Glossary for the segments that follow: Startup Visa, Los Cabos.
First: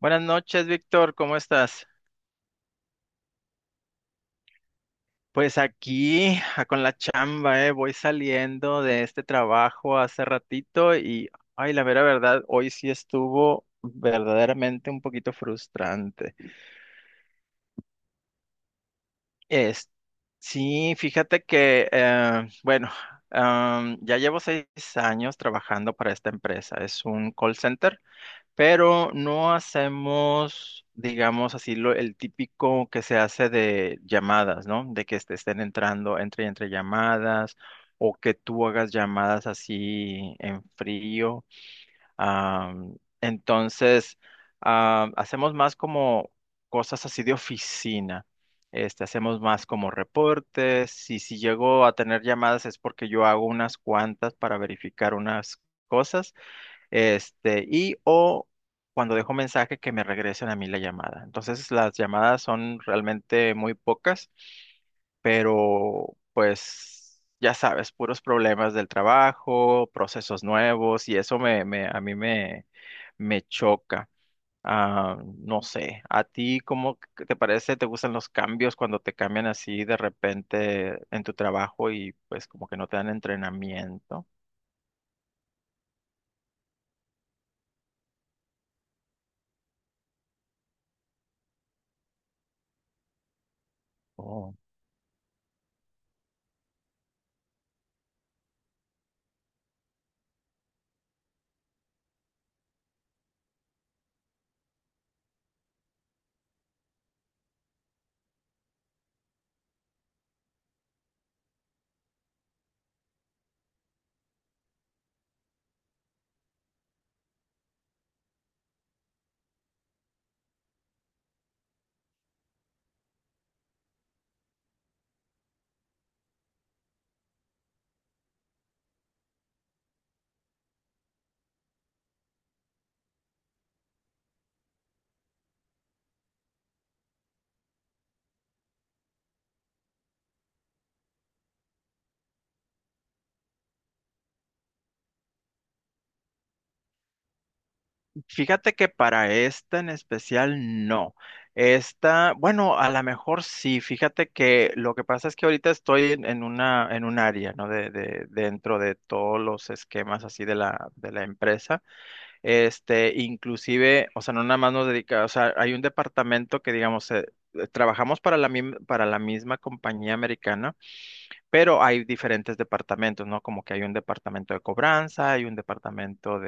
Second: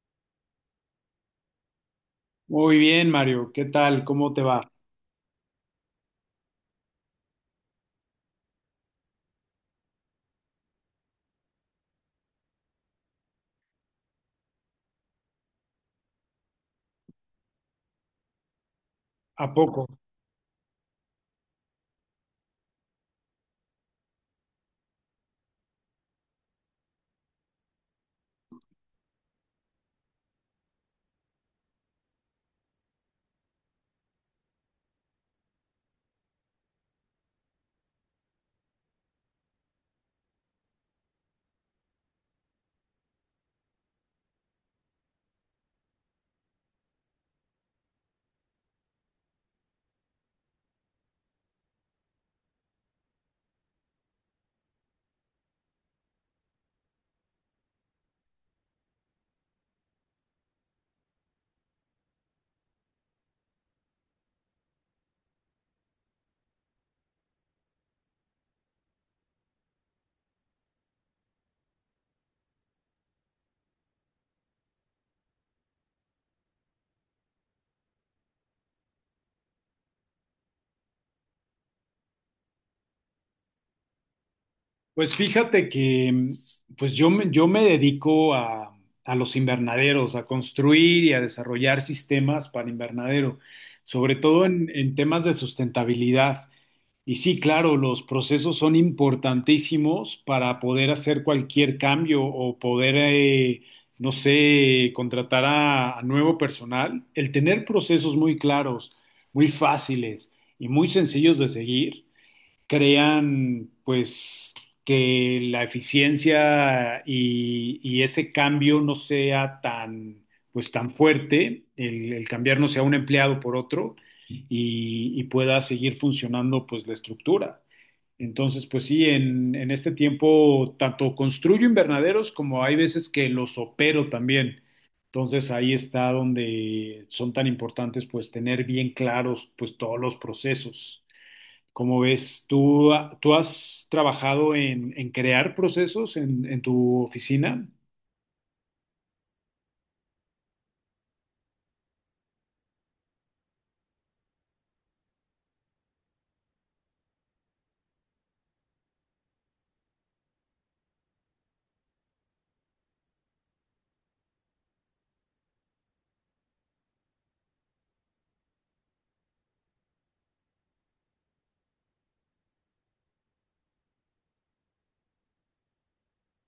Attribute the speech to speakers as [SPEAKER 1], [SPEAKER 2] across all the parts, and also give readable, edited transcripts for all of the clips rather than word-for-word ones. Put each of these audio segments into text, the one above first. [SPEAKER 1] Buenas noches, Víctor, ¿cómo estás?
[SPEAKER 2] Muy bien, Mario, ¿qué tal? ¿Cómo te va?
[SPEAKER 1] Pues aquí con la chamba, voy saliendo de este trabajo hace ratito y, ay, la vera verdad, hoy sí estuvo verdaderamente un poquito frustrante.
[SPEAKER 2] ¿A poco?
[SPEAKER 1] Es, sí, fíjate que, bueno, ya llevo seis años trabajando para esta empresa, es un call center. Pero no hacemos, digamos así, el típico que se hace de llamadas, ¿no? De que te estén entrando entre y entre llamadas o que tú hagas llamadas así en frío. Am, entonces, Hacemos más como cosas así de oficina. Este, hacemos más como reportes y si llego a tener llamadas es porque yo hago unas cuantas para verificar unas cosas este, o cuando dejo mensaje que me regresen a mí la llamada. Entonces las llamadas son realmente muy pocas, pero pues ya sabes, puros problemas del trabajo, procesos nuevos y eso me choca. No sé, ¿a ti cómo que te parece? ¿Te gustan los cambios cuando te cambian así de repente en tu trabajo y pues como que no te dan entrenamiento?
[SPEAKER 2] Pues fíjate que pues yo, yo me dedico a los invernaderos, a construir y a desarrollar sistemas para invernadero, sobre todo en temas de sustentabilidad. Y sí, claro, los procesos son importantísimos para poder hacer cualquier cambio o poder, no sé, contratar a nuevo personal. El tener procesos muy claros, muy fáciles y muy sencillos de seguir crean pues que la eficiencia y ese cambio no sea tan pues tan fuerte, el cambiar no sea un empleado por otro y pueda seguir funcionando pues la estructura. Entonces, pues sí, en este tiempo tanto construyo invernaderos como hay veces que los opero también. Entonces ahí está donde son tan importantes pues tener bien claros pues todos los procesos. ¿Cómo ves? ¿Tú, tú has trabajado en crear procesos en tu oficina?
[SPEAKER 1] Fíjate que para esta en especial no. Esta, bueno, a lo mejor sí. Fíjate que lo que pasa es que ahorita estoy en una, en un área, ¿no? Dentro de todos los esquemas así de de la empresa. Este, inclusive, o sea, no nada más nos dedica, o sea, hay un departamento que, digamos, trabajamos para para la misma compañía americana, pero hay diferentes departamentos, ¿no? Como que hay un departamento de cobranza, hay un departamento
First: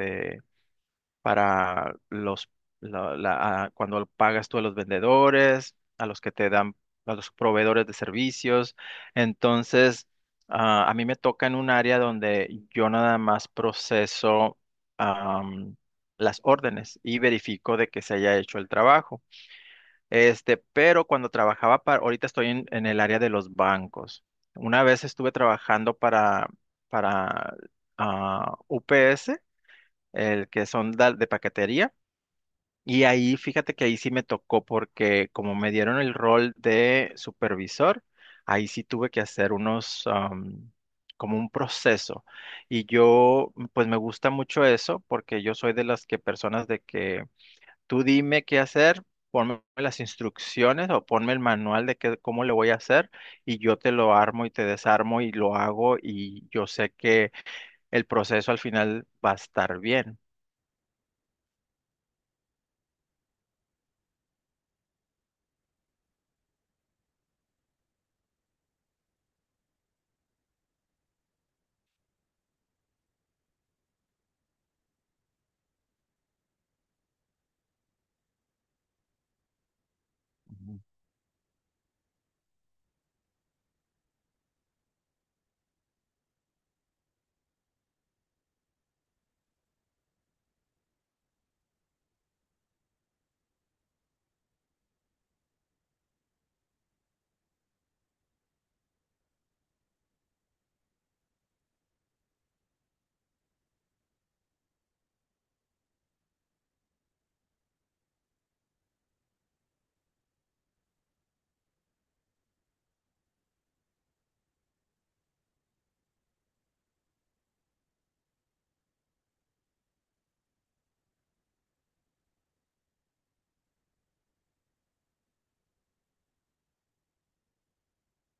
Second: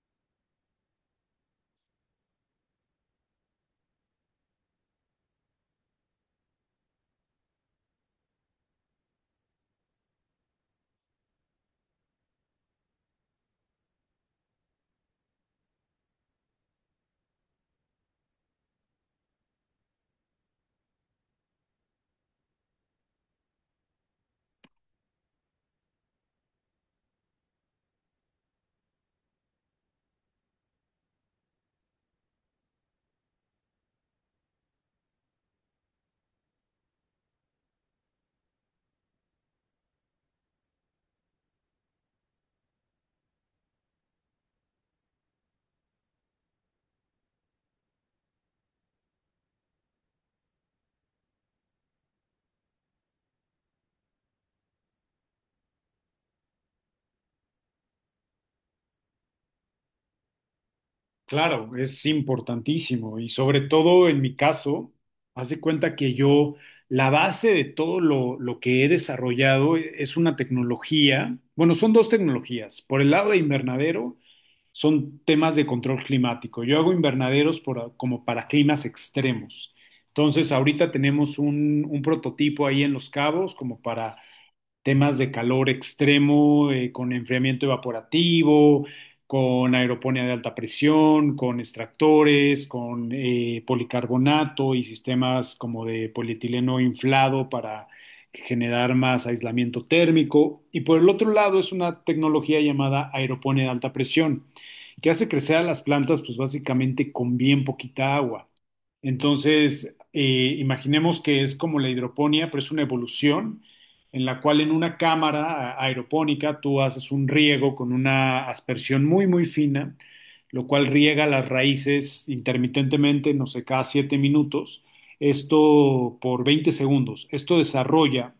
[SPEAKER 1] para los cuando pagas tú a los vendedores, a los que te dan, a los proveedores de servicios. Entonces, a mí me toca en un área donde yo nada más proceso am, las órdenes y verifico de que se haya hecho el trabajo. Este, pero cuando trabajaba para, ahorita estoy en el área de los bancos. Una vez estuve trabajando para UPS, el que son de paquetería. Y ahí, fíjate que ahí sí me tocó porque como me dieron el rol de supervisor, ahí sí tuve que hacer unos, como un proceso. Y yo, pues me gusta mucho eso porque yo soy de las que personas de que tú dime qué hacer, ponme las instrucciones o ponme el manual de cómo le voy a hacer y yo te lo armo y te desarmo y lo hago y yo sé que el proceso al final va a estar bien.
[SPEAKER 2] Claro, es importantísimo y sobre todo en mi caso, haz de cuenta que yo, la base de todo lo que he desarrollado es una tecnología, bueno, son dos tecnologías. Por el lado de invernadero, son temas de control climático. Yo hago invernaderos como para climas extremos. Entonces,
[SPEAKER 1] Ujú.
[SPEAKER 2] ahorita tenemos un prototipo ahí en Los Cabos como para temas de calor extremo, con enfriamiento evaporativo, con aeroponía de alta presión, con extractores, con policarbonato y sistemas como de polietileno inflado para generar más aislamiento térmico. Y por el otro lado es una tecnología llamada aeroponía de alta presión, que hace crecer a las plantas pues básicamente con bien poquita agua. Entonces, imaginemos que es como la hidroponía, pero es una evolución en la cual en una cámara aeropónica tú haces un riego con una aspersión muy, muy fina, lo cual riega las raíces intermitentemente, no sé, cada 7 minutos, esto por 20 segundos. Esto desarrolla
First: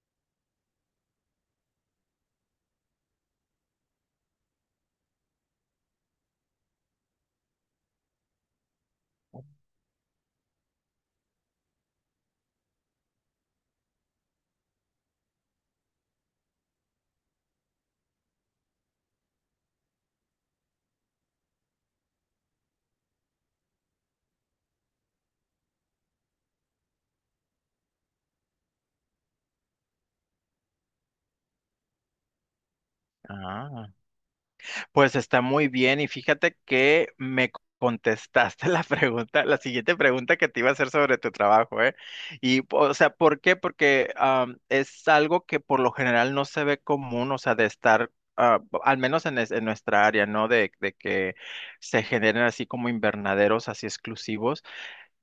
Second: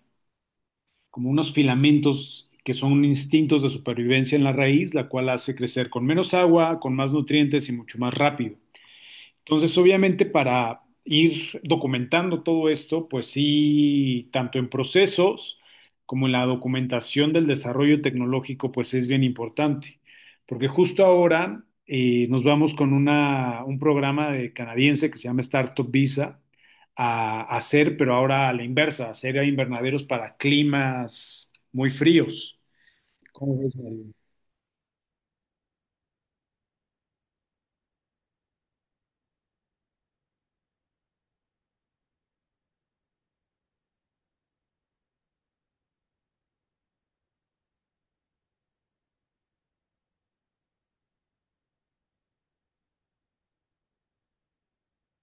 [SPEAKER 2] como unos filamentos que son instintos de supervivencia en la raíz, la cual hace crecer con menos agua, con más nutrientes y mucho más rápido. Entonces, obviamente, para ir documentando todo esto, pues sí, tanto en procesos como en la documentación del desarrollo tecnológico, pues es bien importante, porque justo ahora nos vamos con un programa de canadiense que se llama Startup Visa a hacer, pero ahora a la inversa, a hacer invernaderos para climas muy fríos. ¿Cómo ves,
[SPEAKER 1] Ah.
[SPEAKER 2] Mario?
[SPEAKER 1] Pues está muy bien y fíjate que me contestaste la pregunta, la siguiente pregunta que te iba a hacer sobre tu trabajo, ¿eh? Y, o sea, ¿por qué? Porque es algo que por lo general no se ve común, o sea, de estar, al menos en, en nuestra área, ¿no? De que se generen así como invernaderos así exclusivos.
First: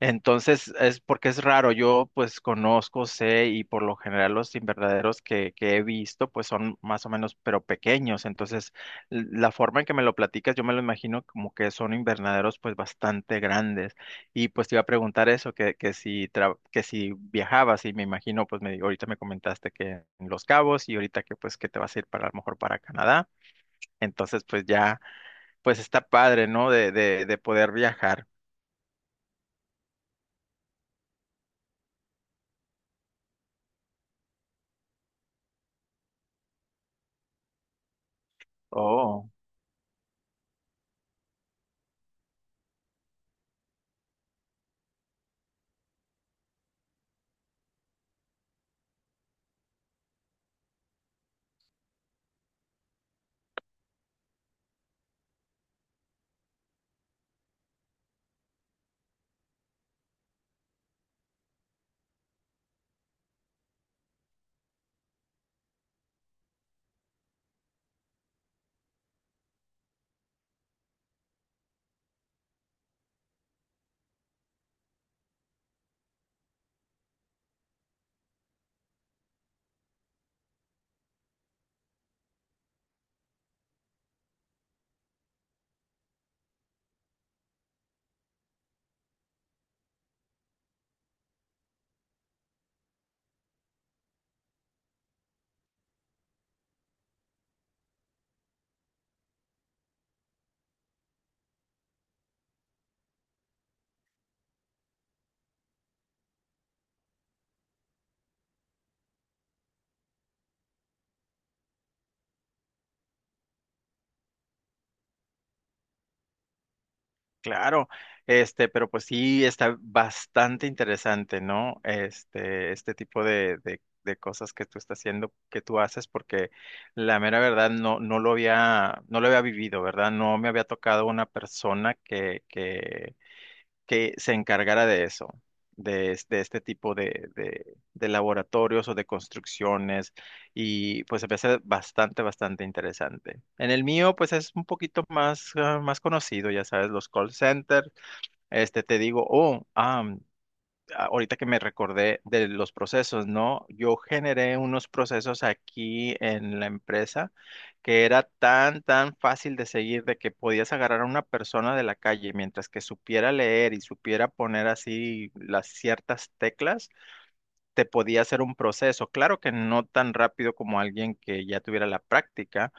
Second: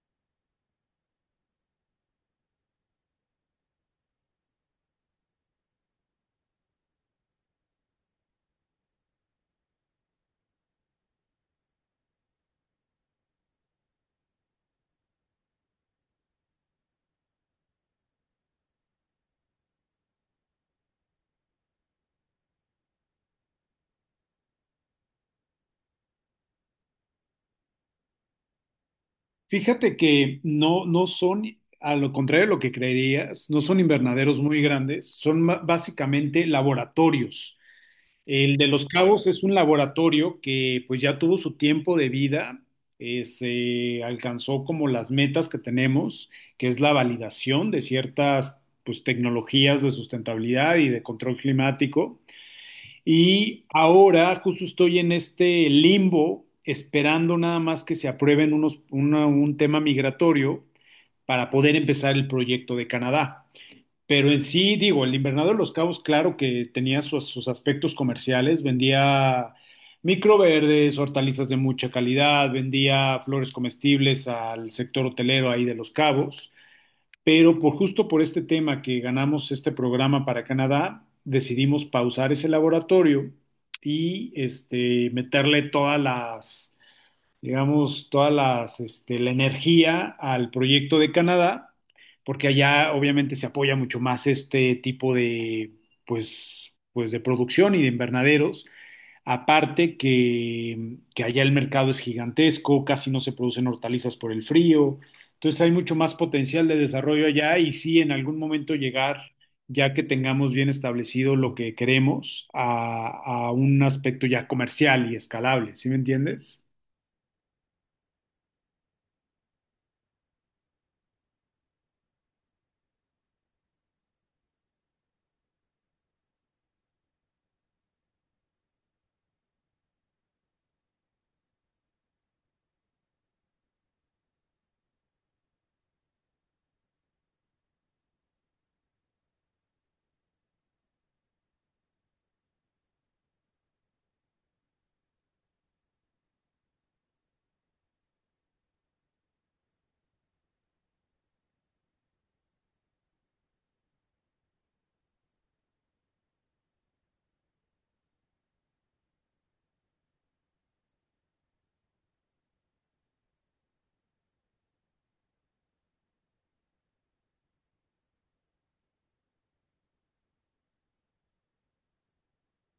[SPEAKER 1] Entonces, es porque es raro, yo pues conozco, sé y por lo general los invernaderos que he visto pues son más o menos pero pequeños, entonces la forma en que me lo platicas yo me lo imagino como que son invernaderos pues bastante grandes y pues te iba a preguntar eso, que si, que si viajabas y me imagino pues me, ahorita me comentaste que en Los Cabos y ahorita que pues que te vas a ir para a lo mejor para Canadá, entonces pues ya pues está padre, ¿no? De poder viajar.
[SPEAKER 2] Fíjate que no, no son, a lo contrario de lo que creerías, no son invernaderos muy grandes, son básicamente laboratorios. El de Los Cabos
[SPEAKER 1] Oh.
[SPEAKER 2] es un laboratorio que pues ya tuvo su tiempo de vida, se alcanzó como las metas que tenemos, que es la validación de ciertas pues tecnologías de sustentabilidad y de control climático. Y ahora justo estoy en este limbo esperando nada más que se aprueben unos, un tema migratorio para poder empezar el proyecto de Canadá. Pero en sí, digo, el Invernadero de los Cabos, claro que tenía sus, sus aspectos comerciales, vendía microverdes, hortalizas de mucha calidad, vendía flores comestibles al sector hotelero ahí de los Cabos, pero por justo por este tema que ganamos este programa para Canadá, decidimos pausar ese laboratorio y este, meterle todas las digamos, toda las, este, la energía al proyecto de Canadá, porque allá obviamente se apoya mucho más este tipo de, pues, pues de producción y de invernaderos. Aparte que allá el mercado es gigantesco, casi no se producen hortalizas por el frío, entonces hay mucho más potencial de desarrollo allá y sí, en algún momento llegar, ya que tengamos bien establecido lo que queremos, a un aspecto ya comercial y escalable, ¿sí me entiendes?
[SPEAKER 1] Claro, este, pero pues sí está bastante interesante, ¿no? Este tipo de cosas que tú estás haciendo, que tú haces, porque la mera verdad no lo había, no lo había vivido, ¿verdad? No me había tocado una persona que que se encargara de eso, de, de este tipo de, de laboratorios o de construcciones y pues se me hace bastante, bastante interesante. En el mío pues es un poquito más, más conocido, ya sabes, los call centers, este te digo, ahorita que me recordé de los procesos, ¿no? Yo generé unos procesos aquí en la empresa que era tan, tan fácil de seguir de que podías agarrar a una persona de la calle mientras que supiera leer y supiera poner así las ciertas teclas, te podía hacer un proceso. Claro que no tan rápido como alguien que ya tuviera la práctica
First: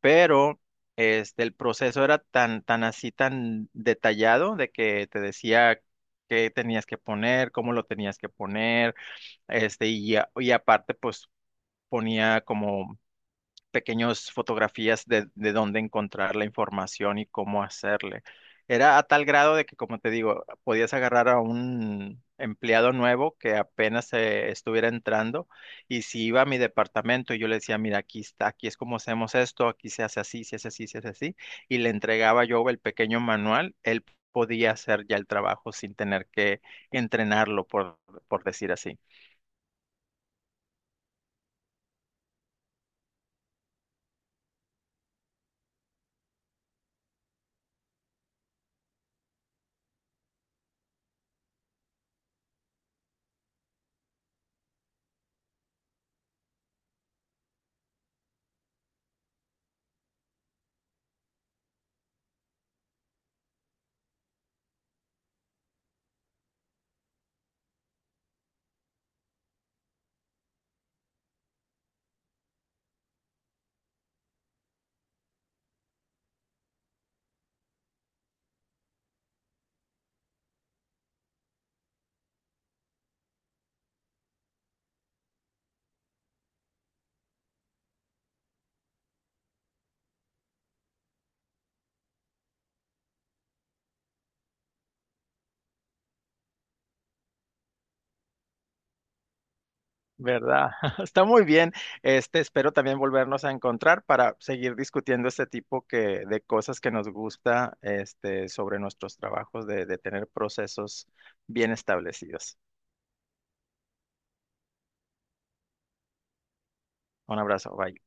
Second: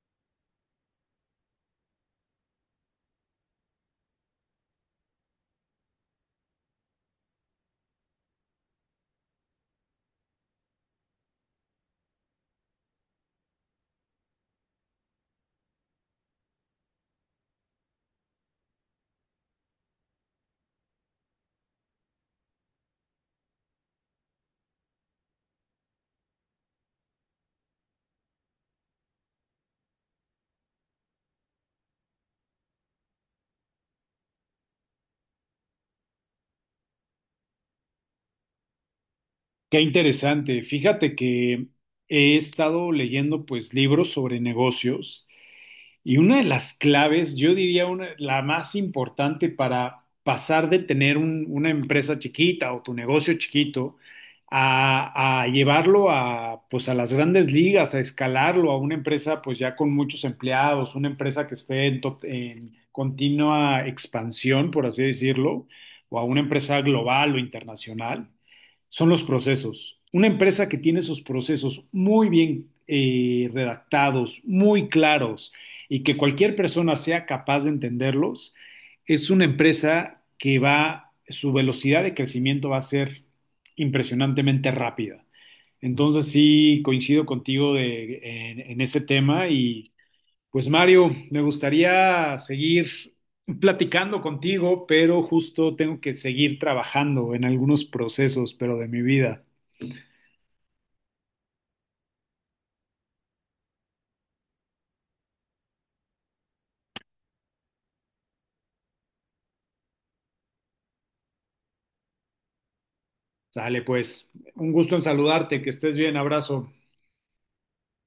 [SPEAKER 1] pero este, el proceso era tan, tan así, tan detallado de que te decía qué tenías que poner, cómo lo tenías que poner, este, y aparte pues ponía como pequeños fotografías de dónde encontrar la información y cómo hacerle. Era a tal grado de que, como te digo, podías agarrar a un empleado nuevo que apenas estuviera entrando y si iba a mi departamento y yo le decía, mira, aquí está, aquí es como hacemos esto, aquí se hace así, se hace así, se hace así, y le entregaba yo el pequeño manual, él podía hacer ya el trabajo sin tener que entrenarlo, por decir así.
[SPEAKER 2] Qué interesante. Fíjate que he estado leyendo pues libros sobre negocios y una de las claves, yo diría una, la más importante para pasar de tener una empresa chiquita o tu negocio chiquito a llevarlo a, pues a las grandes ligas, a escalarlo a una empresa pues ya con muchos empleados, una empresa que esté en, en continua expansión, por así decirlo, o a una empresa global o internacional son los procesos. Una empresa que tiene sus procesos muy bien redactados, muy claros, y que cualquier persona sea capaz de entenderlos, es una empresa que va, su velocidad de crecimiento va a ser impresionantemente rápida. Entonces sí, coincido contigo en ese tema y pues Mario, me gustaría seguir platicando contigo, pero justo tengo que seguir trabajando en algunos procesos, pero de mi vida.
[SPEAKER 1] ¿Verdad? Está muy bien. Este, espero también volvernos a encontrar para seguir discutiendo este tipo que, de cosas que nos gusta, este, sobre nuestros trabajos, de tener procesos bien establecidos.
[SPEAKER 2] Sale pues, un gusto en saludarte, que estés bien, abrazo.
[SPEAKER 1] Un abrazo, bye.